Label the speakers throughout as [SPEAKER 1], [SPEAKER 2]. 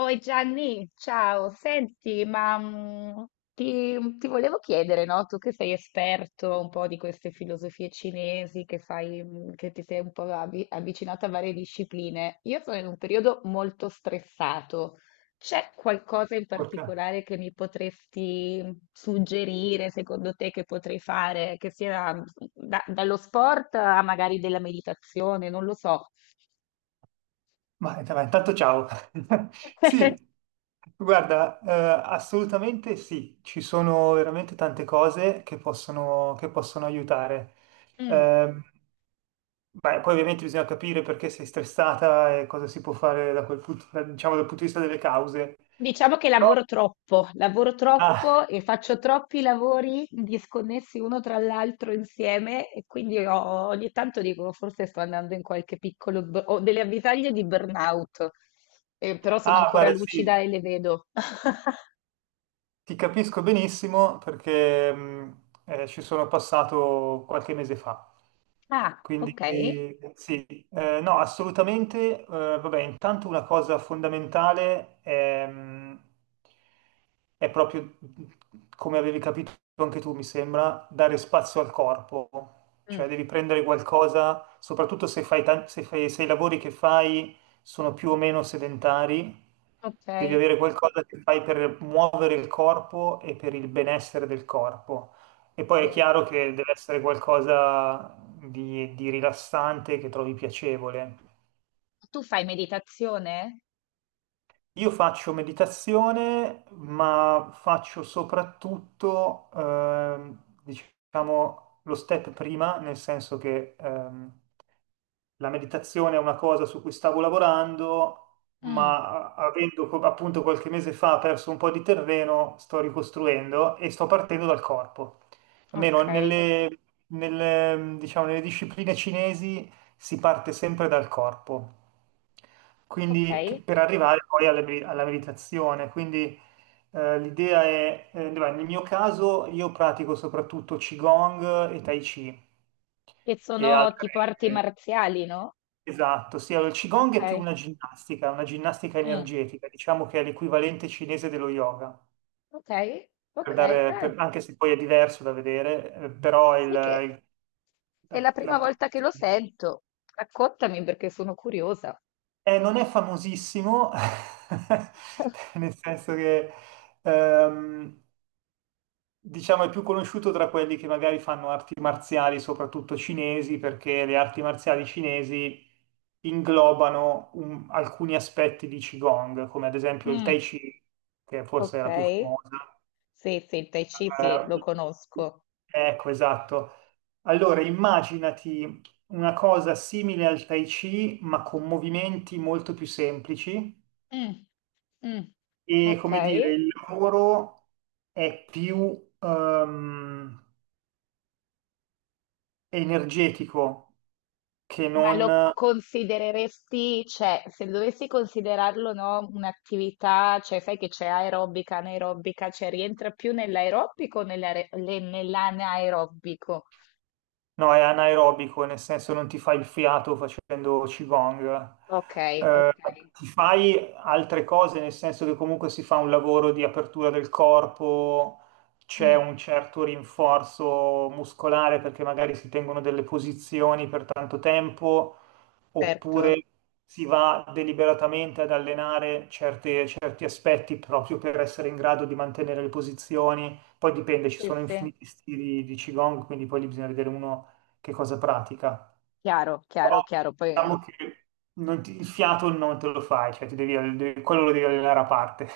[SPEAKER 1] Oi Gianni, ciao, senti, ti volevo chiedere, no? Tu che sei esperto un po' di queste filosofie cinesi, che sai, che ti sei un po' avvicinato a varie discipline. Io sono in un periodo molto stressato. C'è qualcosa in
[SPEAKER 2] Porca.
[SPEAKER 1] particolare che mi potresti suggerire, secondo te, che potrei fare, che sia dallo sport a magari della meditazione, non lo so.
[SPEAKER 2] Ma intanto ciao. Sì, guarda, assolutamente sì, ci sono veramente tante cose che possono aiutare.
[SPEAKER 1] Mm.
[SPEAKER 2] Ehm, Beh, poi ovviamente bisogna capire perché sei stressata e cosa si può fare da quel punto, diciamo, dal punto di vista delle cause.
[SPEAKER 1] Diciamo che
[SPEAKER 2] Però,
[SPEAKER 1] lavoro
[SPEAKER 2] ah,
[SPEAKER 1] troppo e faccio troppi lavori disconnessi uno tra l'altro insieme e quindi ogni tanto dico forse sto andando in qualche piccolo, ho delle avvisaglie di burnout, eh, però sono ancora
[SPEAKER 2] guarda, sì,
[SPEAKER 1] lucida e le vedo.
[SPEAKER 2] ti capisco benissimo perché ci sono passato qualche mese fa.
[SPEAKER 1] Ah,
[SPEAKER 2] Quindi
[SPEAKER 1] ok,
[SPEAKER 2] sì. No, assolutamente. Vabbè, intanto una cosa fondamentale è, proprio, come avevi capito anche tu, mi sembra, dare spazio al corpo.
[SPEAKER 1] mm,
[SPEAKER 2] Cioè devi prendere qualcosa, soprattutto se fai, se i lavori che fai sono più o meno sedentari, devi
[SPEAKER 1] ok,
[SPEAKER 2] avere qualcosa che fai per muovere il corpo e per il benessere del corpo. E poi è
[SPEAKER 1] sì.
[SPEAKER 2] chiaro che deve essere qualcosa di rilassante che trovi piacevole.
[SPEAKER 1] Tu fai meditazione?
[SPEAKER 2] Io faccio meditazione, ma faccio soprattutto, diciamo, lo step prima, nel senso che la meditazione è una cosa su cui stavo lavorando,
[SPEAKER 1] Mm,
[SPEAKER 2] ma avendo appunto qualche mese fa perso un po' di terreno, sto ricostruendo e sto partendo dal corpo.
[SPEAKER 1] ok,
[SPEAKER 2] Almeno diciamo, nelle discipline cinesi si parte sempre dal corpo, quindi
[SPEAKER 1] ok,
[SPEAKER 2] per arrivare poi alla meditazione. Quindi l'idea è, beh, nel mio caso io pratico soprattutto Qigong e Tai Chi
[SPEAKER 1] che
[SPEAKER 2] e
[SPEAKER 1] sono
[SPEAKER 2] altre.
[SPEAKER 1] tipo arti
[SPEAKER 2] eh,
[SPEAKER 1] marziali, no?
[SPEAKER 2] Esatto, sì, allora il
[SPEAKER 1] Ok,
[SPEAKER 2] Qigong è più una ginnastica
[SPEAKER 1] mm,
[SPEAKER 2] energetica, diciamo che è l'equivalente cinese dello yoga,
[SPEAKER 1] ok. Ok,
[SPEAKER 2] anche se poi è diverso da vedere, però
[SPEAKER 1] sai che
[SPEAKER 2] il-
[SPEAKER 1] è la
[SPEAKER 2] la-
[SPEAKER 1] prima
[SPEAKER 2] la-
[SPEAKER 1] volta che lo sento. Raccontami perché sono curiosa.
[SPEAKER 2] non è famosissimo, nel senso che ehm, diciamo, è più conosciuto tra quelli che magari fanno arti marziali, soprattutto cinesi, perché le arti marziali cinesi inglobano alcuni aspetti di Qigong, come ad esempio il
[SPEAKER 1] Mm,
[SPEAKER 2] Tai Chi, che forse è
[SPEAKER 1] ok.
[SPEAKER 2] la più famosa.
[SPEAKER 1] Sì, sì, il Tai Chi, sì,
[SPEAKER 2] Eh,
[SPEAKER 1] lo conosco.
[SPEAKER 2] ecco, esatto. Allora, immaginati una cosa simile al Tai Chi, ma con movimenti molto più semplici
[SPEAKER 1] Mm, mm.
[SPEAKER 2] e,
[SPEAKER 1] Ok.
[SPEAKER 2] come dire, il lavoro è più, energetico che Mm.
[SPEAKER 1] Ma lo
[SPEAKER 2] non.
[SPEAKER 1] considereresti, cioè, se dovessi considerarlo, no, un'attività, cioè, sai che c'è aerobica, anaerobica, cioè, rientra più nell'aerobico o nell'anaerobico?
[SPEAKER 2] No, è anaerobico, nel senso non ti fai il fiato facendo Qigong.
[SPEAKER 1] Ok,
[SPEAKER 2] Eh,
[SPEAKER 1] ok,
[SPEAKER 2] Ti fai altre cose, nel senso che comunque si fa un lavoro di apertura del corpo, c'è
[SPEAKER 1] mm,
[SPEAKER 2] un certo rinforzo muscolare perché magari si tengono delle posizioni per tanto tempo,
[SPEAKER 1] certo.
[SPEAKER 2] oppure si va deliberatamente ad allenare certi aspetti proprio per essere in grado di mantenere le posizioni. Poi dipende, ci
[SPEAKER 1] Sì,
[SPEAKER 2] sono
[SPEAKER 1] sì.
[SPEAKER 2] infiniti stili di Qigong, quindi poi lì bisogna vedere uno che cosa pratica.
[SPEAKER 1] Chiaro,
[SPEAKER 2] Però
[SPEAKER 1] chiaro, chiaro. Poi...
[SPEAKER 2] diciamo che non ti- il fiato non te lo fai, cioè ti devi, quello lo devi allenare a parte,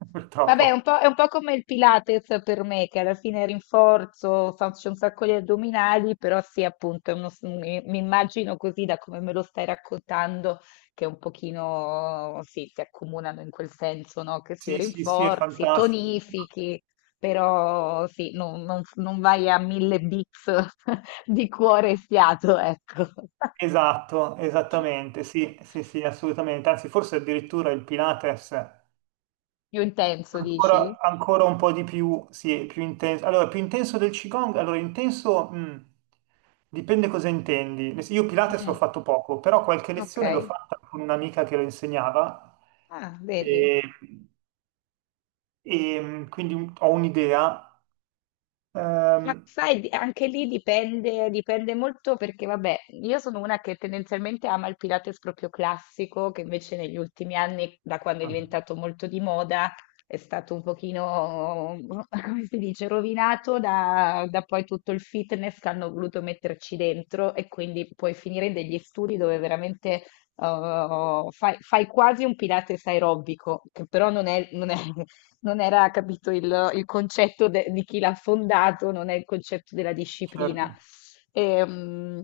[SPEAKER 1] Vabbè,
[SPEAKER 2] purtroppo.
[SPEAKER 1] è un po' come il Pilates per me, che alla fine rinforzo, faccio un sacco di addominali, però sì, appunto, è mi immagino così da come me lo stai raccontando, che un pochino, sì, si accomunano in quel senso, no? Che si
[SPEAKER 2] Sì, sì, sì, è
[SPEAKER 1] rinforzi,
[SPEAKER 2] fantastico.
[SPEAKER 1] tonifichi, però sì, non vai a mille beats di cuore e fiato, ecco.
[SPEAKER 2] Esatto, esattamente, sì, sì, sì, assolutamente. Anzi, forse addirittura il Pilates
[SPEAKER 1] Più intenso, dici?
[SPEAKER 2] ancora, ancora un po' di più, sì, è più intenso. Allora, più intenso del Qigong? Allora, intenso, dipende cosa intendi. Io Pilates l'ho
[SPEAKER 1] Mm,
[SPEAKER 2] fatto poco, però qualche
[SPEAKER 1] ok.
[SPEAKER 2] lezione l'ho fatta con un'amica che lo insegnava
[SPEAKER 1] Ah, vedi,
[SPEAKER 2] e quindi ho un'idea.
[SPEAKER 1] ma
[SPEAKER 2] Ehm,
[SPEAKER 1] sai, anche lì dipende, dipende molto perché, vabbè, io sono una che tendenzialmente ama il Pilates proprio classico, che invece negli ultimi anni, da quando è
[SPEAKER 2] ah,
[SPEAKER 1] diventato molto di moda, è stato un pochino, come si dice, rovinato da, da poi tutto il fitness che hanno voluto metterci dentro e quindi puoi finire in degli studi dove veramente... Eh, fai, fai quasi un Pilates aerobico, che però non è, non era capito il concetto di chi l'ha fondato, non è il concetto della disciplina.
[SPEAKER 2] certo,
[SPEAKER 1] Ehm,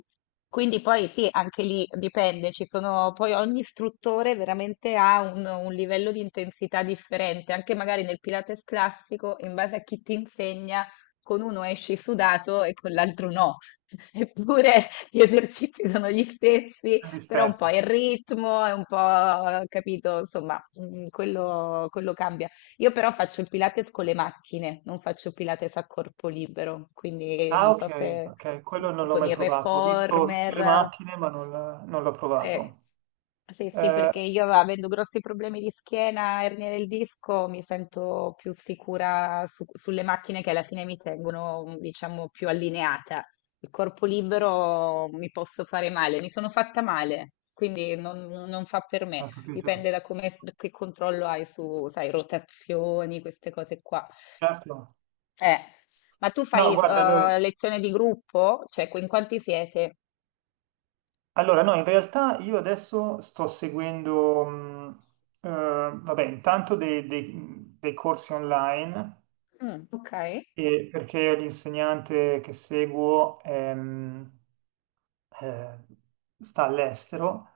[SPEAKER 1] quindi poi sì, anche lì dipende, ci sono, poi ogni istruttore veramente ha un livello di intensità differente, anche magari nel Pilates classico, in base a chi ti insegna, con uno esci sudato e con l'altro no, eppure gli esercizi sono gli stessi,
[SPEAKER 2] gli
[SPEAKER 1] però un po'
[SPEAKER 2] stessi.
[SPEAKER 1] il ritmo, è un po', capito, insomma, quello cambia. Io però faccio il Pilates con le macchine, non faccio Pilates a corpo libero, quindi
[SPEAKER 2] Ah,
[SPEAKER 1] non so
[SPEAKER 2] ok,
[SPEAKER 1] se,
[SPEAKER 2] ok,
[SPEAKER 1] se
[SPEAKER 2] quello non l'ho
[SPEAKER 1] con
[SPEAKER 2] mai
[SPEAKER 1] il
[SPEAKER 2] provato. Ho visto le
[SPEAKER 1] reformer,
[SPEAKER 2] macchine, ma non, non l'ho
[SPEAKER 1] se,
[SPEAKER 2] provato.
[SPEAKER 1] se sì,
[SPEAKER 2] Eh,
[SPEAKER 1] perché io avendo grossi problemi di schiena, ernia del disco, mi sento più sicura sulle macchine che alla fine mi tengono, diciamo, più allineata. Il corpo libero mi posso fare male, mi sono fatta male, quindi non non fa per me.
[SPEAKER 2] Ho capito.
[SPEAKER 1] Dipende da come, che controllo hai su, sai, rotazioni, queste cose qua.
[SPEAKER 2] Certo.
[SPEAKER 1] Eh, ma tu fai
[SPEAKER 2] No, guarda,
[SPEAKER 1] lezione di gruppo? Cioè, in quanti siete?
[SPEAKER 2] no, in realtà io adesso sto seguendo, vabbè, intanto dei corsi online.
[SPEAKER 1] Mm, ok,
[SPEAKER 2] E perché l'insegnante che seguo eh, sta all'estero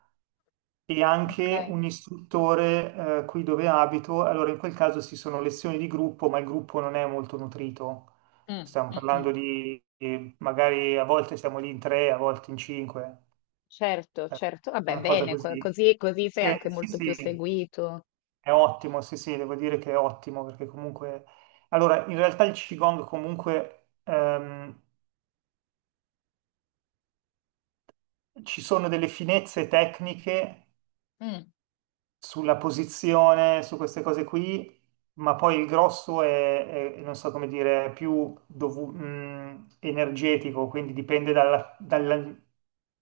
[SPEAKER 2] e
[SPEAKER 1] ok.
[SPEAKER 2] anche un istruttore qui dove abito. Allora, in quel caso ci sono lezioni di gruppo, ma il gruppo non è molto nutrito.
[SPEAKER 1] Mm,
[SPEAKER 2] Stiamo
[SPEAKER 1] mm,
[SPEAKER 2] parlando
[SPEAKER 1] mm,
[SPEAKER 2] di magari a volte siamo lì in tre, a volte in cinque,
[SPEAKER 1] certo,
[SPEAKER 2] eh,
[SPEAKER 1] certo. Vabbè,
[SPEAKER 2] una cosa
[SPEAKER 1] bene,
[SPEAKER 2] così.
[SPEAKER 1] così, così sei
[SPEAKER 2] Che
[SPEAKER 1] anche
[SPEAKER 2] sì,
[SPEAKER 1] molto più
[SPEAKER 2] sì,
[SPEAKER 1] seguito.
[SPEAKER 2] è ottimo, sì, sì, devo dire che è ottimo perché comunque... Allora, in realtà il Qigong comunque ci sono delle finezze tecniche
[SPEAKER 1] Mm.
[SPEAKER 2] sulla posizione, su queste cose qui, ma poi il grosso è, non so come dire, è più energetico, quindi dipende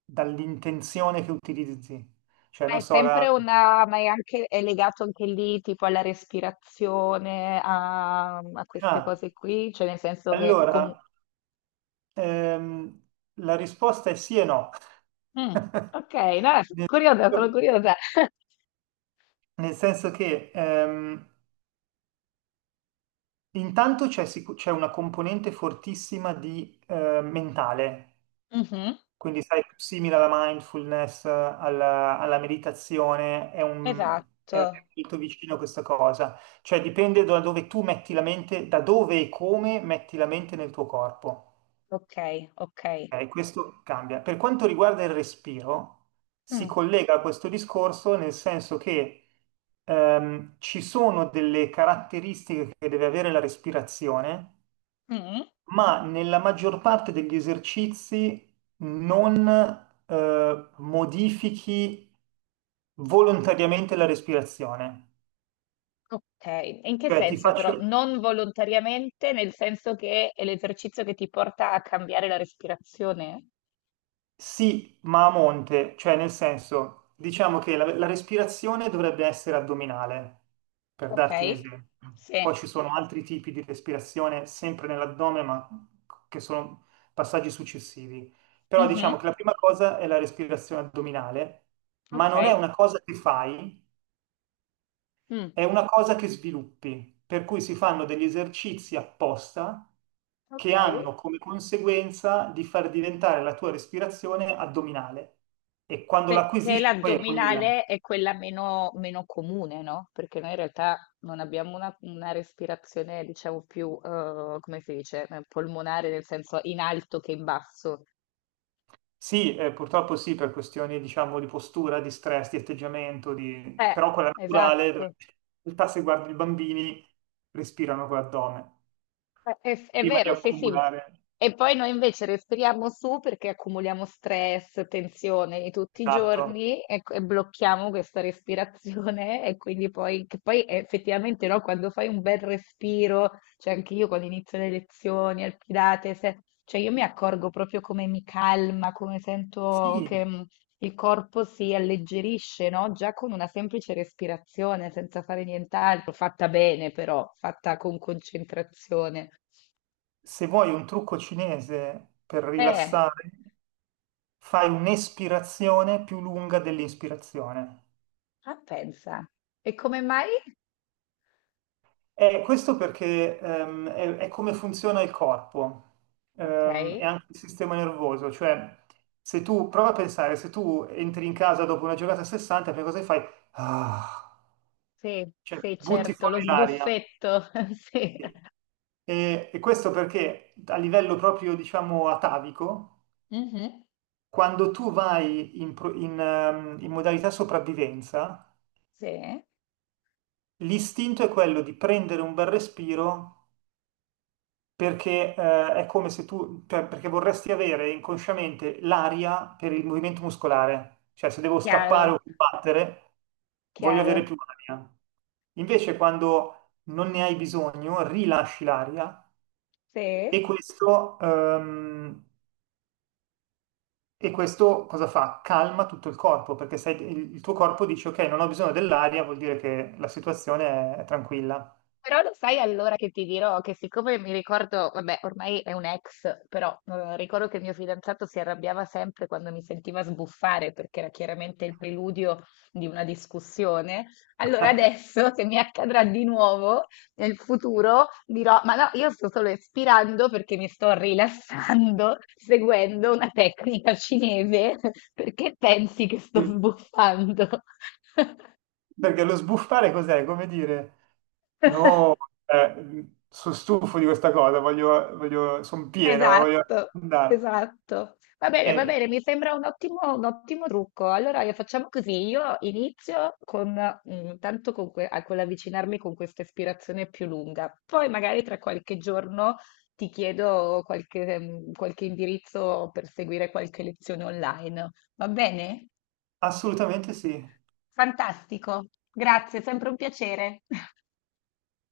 [SPEAKER 2] dall'intenzione che utilizzi. Cioè,
[SPEAKER 1] Ma
[SPEAKER 2] non
[SPEAKER 1] è
[SPEAKER 2] so, la...
[SPEAKER 1] sempre una, ma è anche, è legato anche lì, tipo alla respirazione, a, a queste
[SPEAKER 2] Ah,
[SPEAKER 1] cose qui, cioè nel senso che
[SPEAKER 2] allora,
[SPEAKER 1] comunque...
[SPEAKER 2] ehm, la risposta è sì e no.
[SPEAKER 1] Ok, no, sono
[SPEAKER 2] Nel
[SPEAKER 1] curiosa, sono curiosa.
[SPEAKER 2] nel senso che intanto c'è una componente fortissima di mentale,
[SPEAKER 1] Mh-mh.
[SPEAKER 2] quindi sai, simile alla mindfulness, alla meditazione, è è
[SPEAKER 1] Esatto.
[SPEAKER 2] molto vicino a questa cosa, cioè dipende da dove tu metti la mente, da dove e come metti la mente nel tuo corpo.
[SPEAKER 1] Okay, okay.
[SPEAKER 2] Ok, questo cambia. Per quanto riguarda il respiro, si
[SPEAKER 1] Mh,
[SPEAKER 2] collega a questo discorso nel senso che ci sono delle caratteristiche che deve avere la respirazione,
[SPEAKER 1] mh,
[SPEAKER 2] ma nella maggior parte degli esercizi non modifichi volontariamente la respirazione.
[SPEAKER 1] okay. In che
[SPEAKER 2] Cioè, ti
[SPEAKER 1] senso però?
[SPEAKER 2] faccio
[SPEAKER 1] Non volontariamente, nel senso che è l'esercizio che ti porta a cambiare la respirazione?
[SPEAKER 2] sì, ma a monte, cioè nel senso, diciamo che la respirazione dovrebbe essere addominale, per darti un
[SPEAKER 1] Okay.
[SPEAKER 2] esempio.
[SPEAKER 1] Sì.
[SPEAKER 2] Poi ci sono altri tipi di respirazione sempre nell'addome, ma che sono passaggi successivi. Però diciamo
[SPEAKER 1] Mh-mh.
[SPEAKER 2] che la prima cosa è la respirazione addominale, ma non è
[SPEAKER 1] Okay.
[SPEAKER 2] una cosa che fai.
[SPEAKER 1] Mh.
[SPEAKER 2] È una cosa che sviluppi, per cui si fanno degli esercizi apposta che
[SPEAKER 1] Okay.
[SPEAKER 2] hanno come conseguenza di far diventare la tua respirazione addominale. E quando
[SPEAKER 1] Perché
[SPEAKER 2] l'acquisisci, poi è quella.
[SPEAKER 1] l'addominale è quella meno comune, no, perché noi in realtà non abbiamo una respirazione diciamo più, come si dice, polmonare, nel senso in alto che in basso.
[SPEAKER 2] Sì, purtroppo sì, per questioni, diciamo, di postura, di stress, di atteggiamento, di...
[SPEAKER 1] Eh,
[SPEAKER 2] però quella naturale, dove
[SPEAKER 1] esatto,
[SPEAKER 2] in realtà se guardi i bambini, respirano con l'addome,
[SPEAKER 1] eh, è
[SPEAKER 2] prima di
[SPEAKER 1] vero, sì, sì.
[SPEAKER 2] accumulare.
[SPEAKER 1] E poi noi invece respiriamo su perché accumuliamo stress, tensione di tutti i
[SPEAKER 2] Esatto.
[SPEAKER 1] giorni e blocchiamo questa respirazione e quindi poi, che poi effettivamente no, quando fai un bel respiro, cioè anche io quando inizio le lezioni al Pilates, cioè io mi accorgo proprio come mi calma, come sento
[SPEAKER 2] Sì,
[SPEAKER 1] che, il corpo si alleggerisce, no? Già con una semplice respirazione, senza fare nient'altro, fatta bene però, fatta con concentrazione.
[SPEAKER 2] se vuoi un trucco cinese per
[SPEAKER 1] Eh,
[SPEAKER 2] rilassare, fai un'espirazione più lunga dell'inspirazione.
[SPEAKER 1] ah, pensa. E come mai?
[SPEAKER 2] E questo perché è come funziona il corpo
[SPEAKER 1] Ok,
[SPEAKER 2] e anche il sistema nervoso, cioè se tu prova a pensare, se tu entri in casa dopo una giornata a 60, prima cosa che fai? Ah,
[SPEAKER 1] sì,
[SPEAKER 2] cioè
[SPEAKER 1] sì,
[SPEAKER 2] butti
[SPEAKER 1] certo, lo
[SPEAKER 2] fuori l'aria.
[SPEAKER 1] sbuffetto, sì.
[SPEAKER 2] E questo perché a livello proprio, diciamo, atavico,
[SPEAKER 1] Mhm,
[SPEAKER 2] quando tu vai in modalità sopravvivenza,
[SPEAKER 1] sì,
[SPEAKER 2] l'istinto è quello di prendere un bel respiro perché è come se tu, cioè, perché vorresti avere inconsciamente l'aria per il movimento muscolare, cioè se devo scappare
[SPEAKER 1] chiaro,
[SPEAKER 2] o combattere, voglio avere
[SPEAKER 1] chiaro,
[SPEAKER 2] più aria. Invece quando non ne hai bisogno, rilasci l'aria e
[SPEAKER 1] sì.
[SPEAKER 2] questo, ehm, e questo cosa fa? Calma tutto il corpo, perché il tuo corpo dice ok, non ho bisogno dell'aria, vuol dire che la situazione è tranquilla.
[SPEAKER 1] Però lo sai allora che ti dirò che siccome mi ricordo, vabbè, ormai è un ex, però ricordo che il mio fidanzato si arrabbiava sempre quando mi sentiva sbuffare perché era chiaramente il preludio di una discussione. Allora adesso, se mi accadrà di nuovo nel futuro, dirò, ma no, io sto solo espirando perché mi sto rilassando seguendo una tecnica cinese, perché pensi che sto
[SPEAKER 2] Mm.
[SPEAKER 1] sbuffando?
[SPEAKER 2] Perché lo sbuffare cos'è? Come dire, no, sono stufo di questa cosa, voglio, voglio, sono pieno, voglio
[SPEAKER 1] Esatto,
[SPEAKER 2] andare.
[SPEAKER 1] esatto. Va
[SPEAKER 2] Eh,
[SPEAKER 1] bene, mi sembra un ottimo trucco. Allora facciamo così, io inizio con, tanto con, con l'avvicinarmi con questa ispirazione più lunga, poi magari tra qualche giorno ti chiedo qualche, qualche indirizzo per seguire qualche lezione online. Va bene?
[SPEAKER 2] assolutamente sì.
[SPEAKER 1] Fantastico, grazie, sempre un piacere.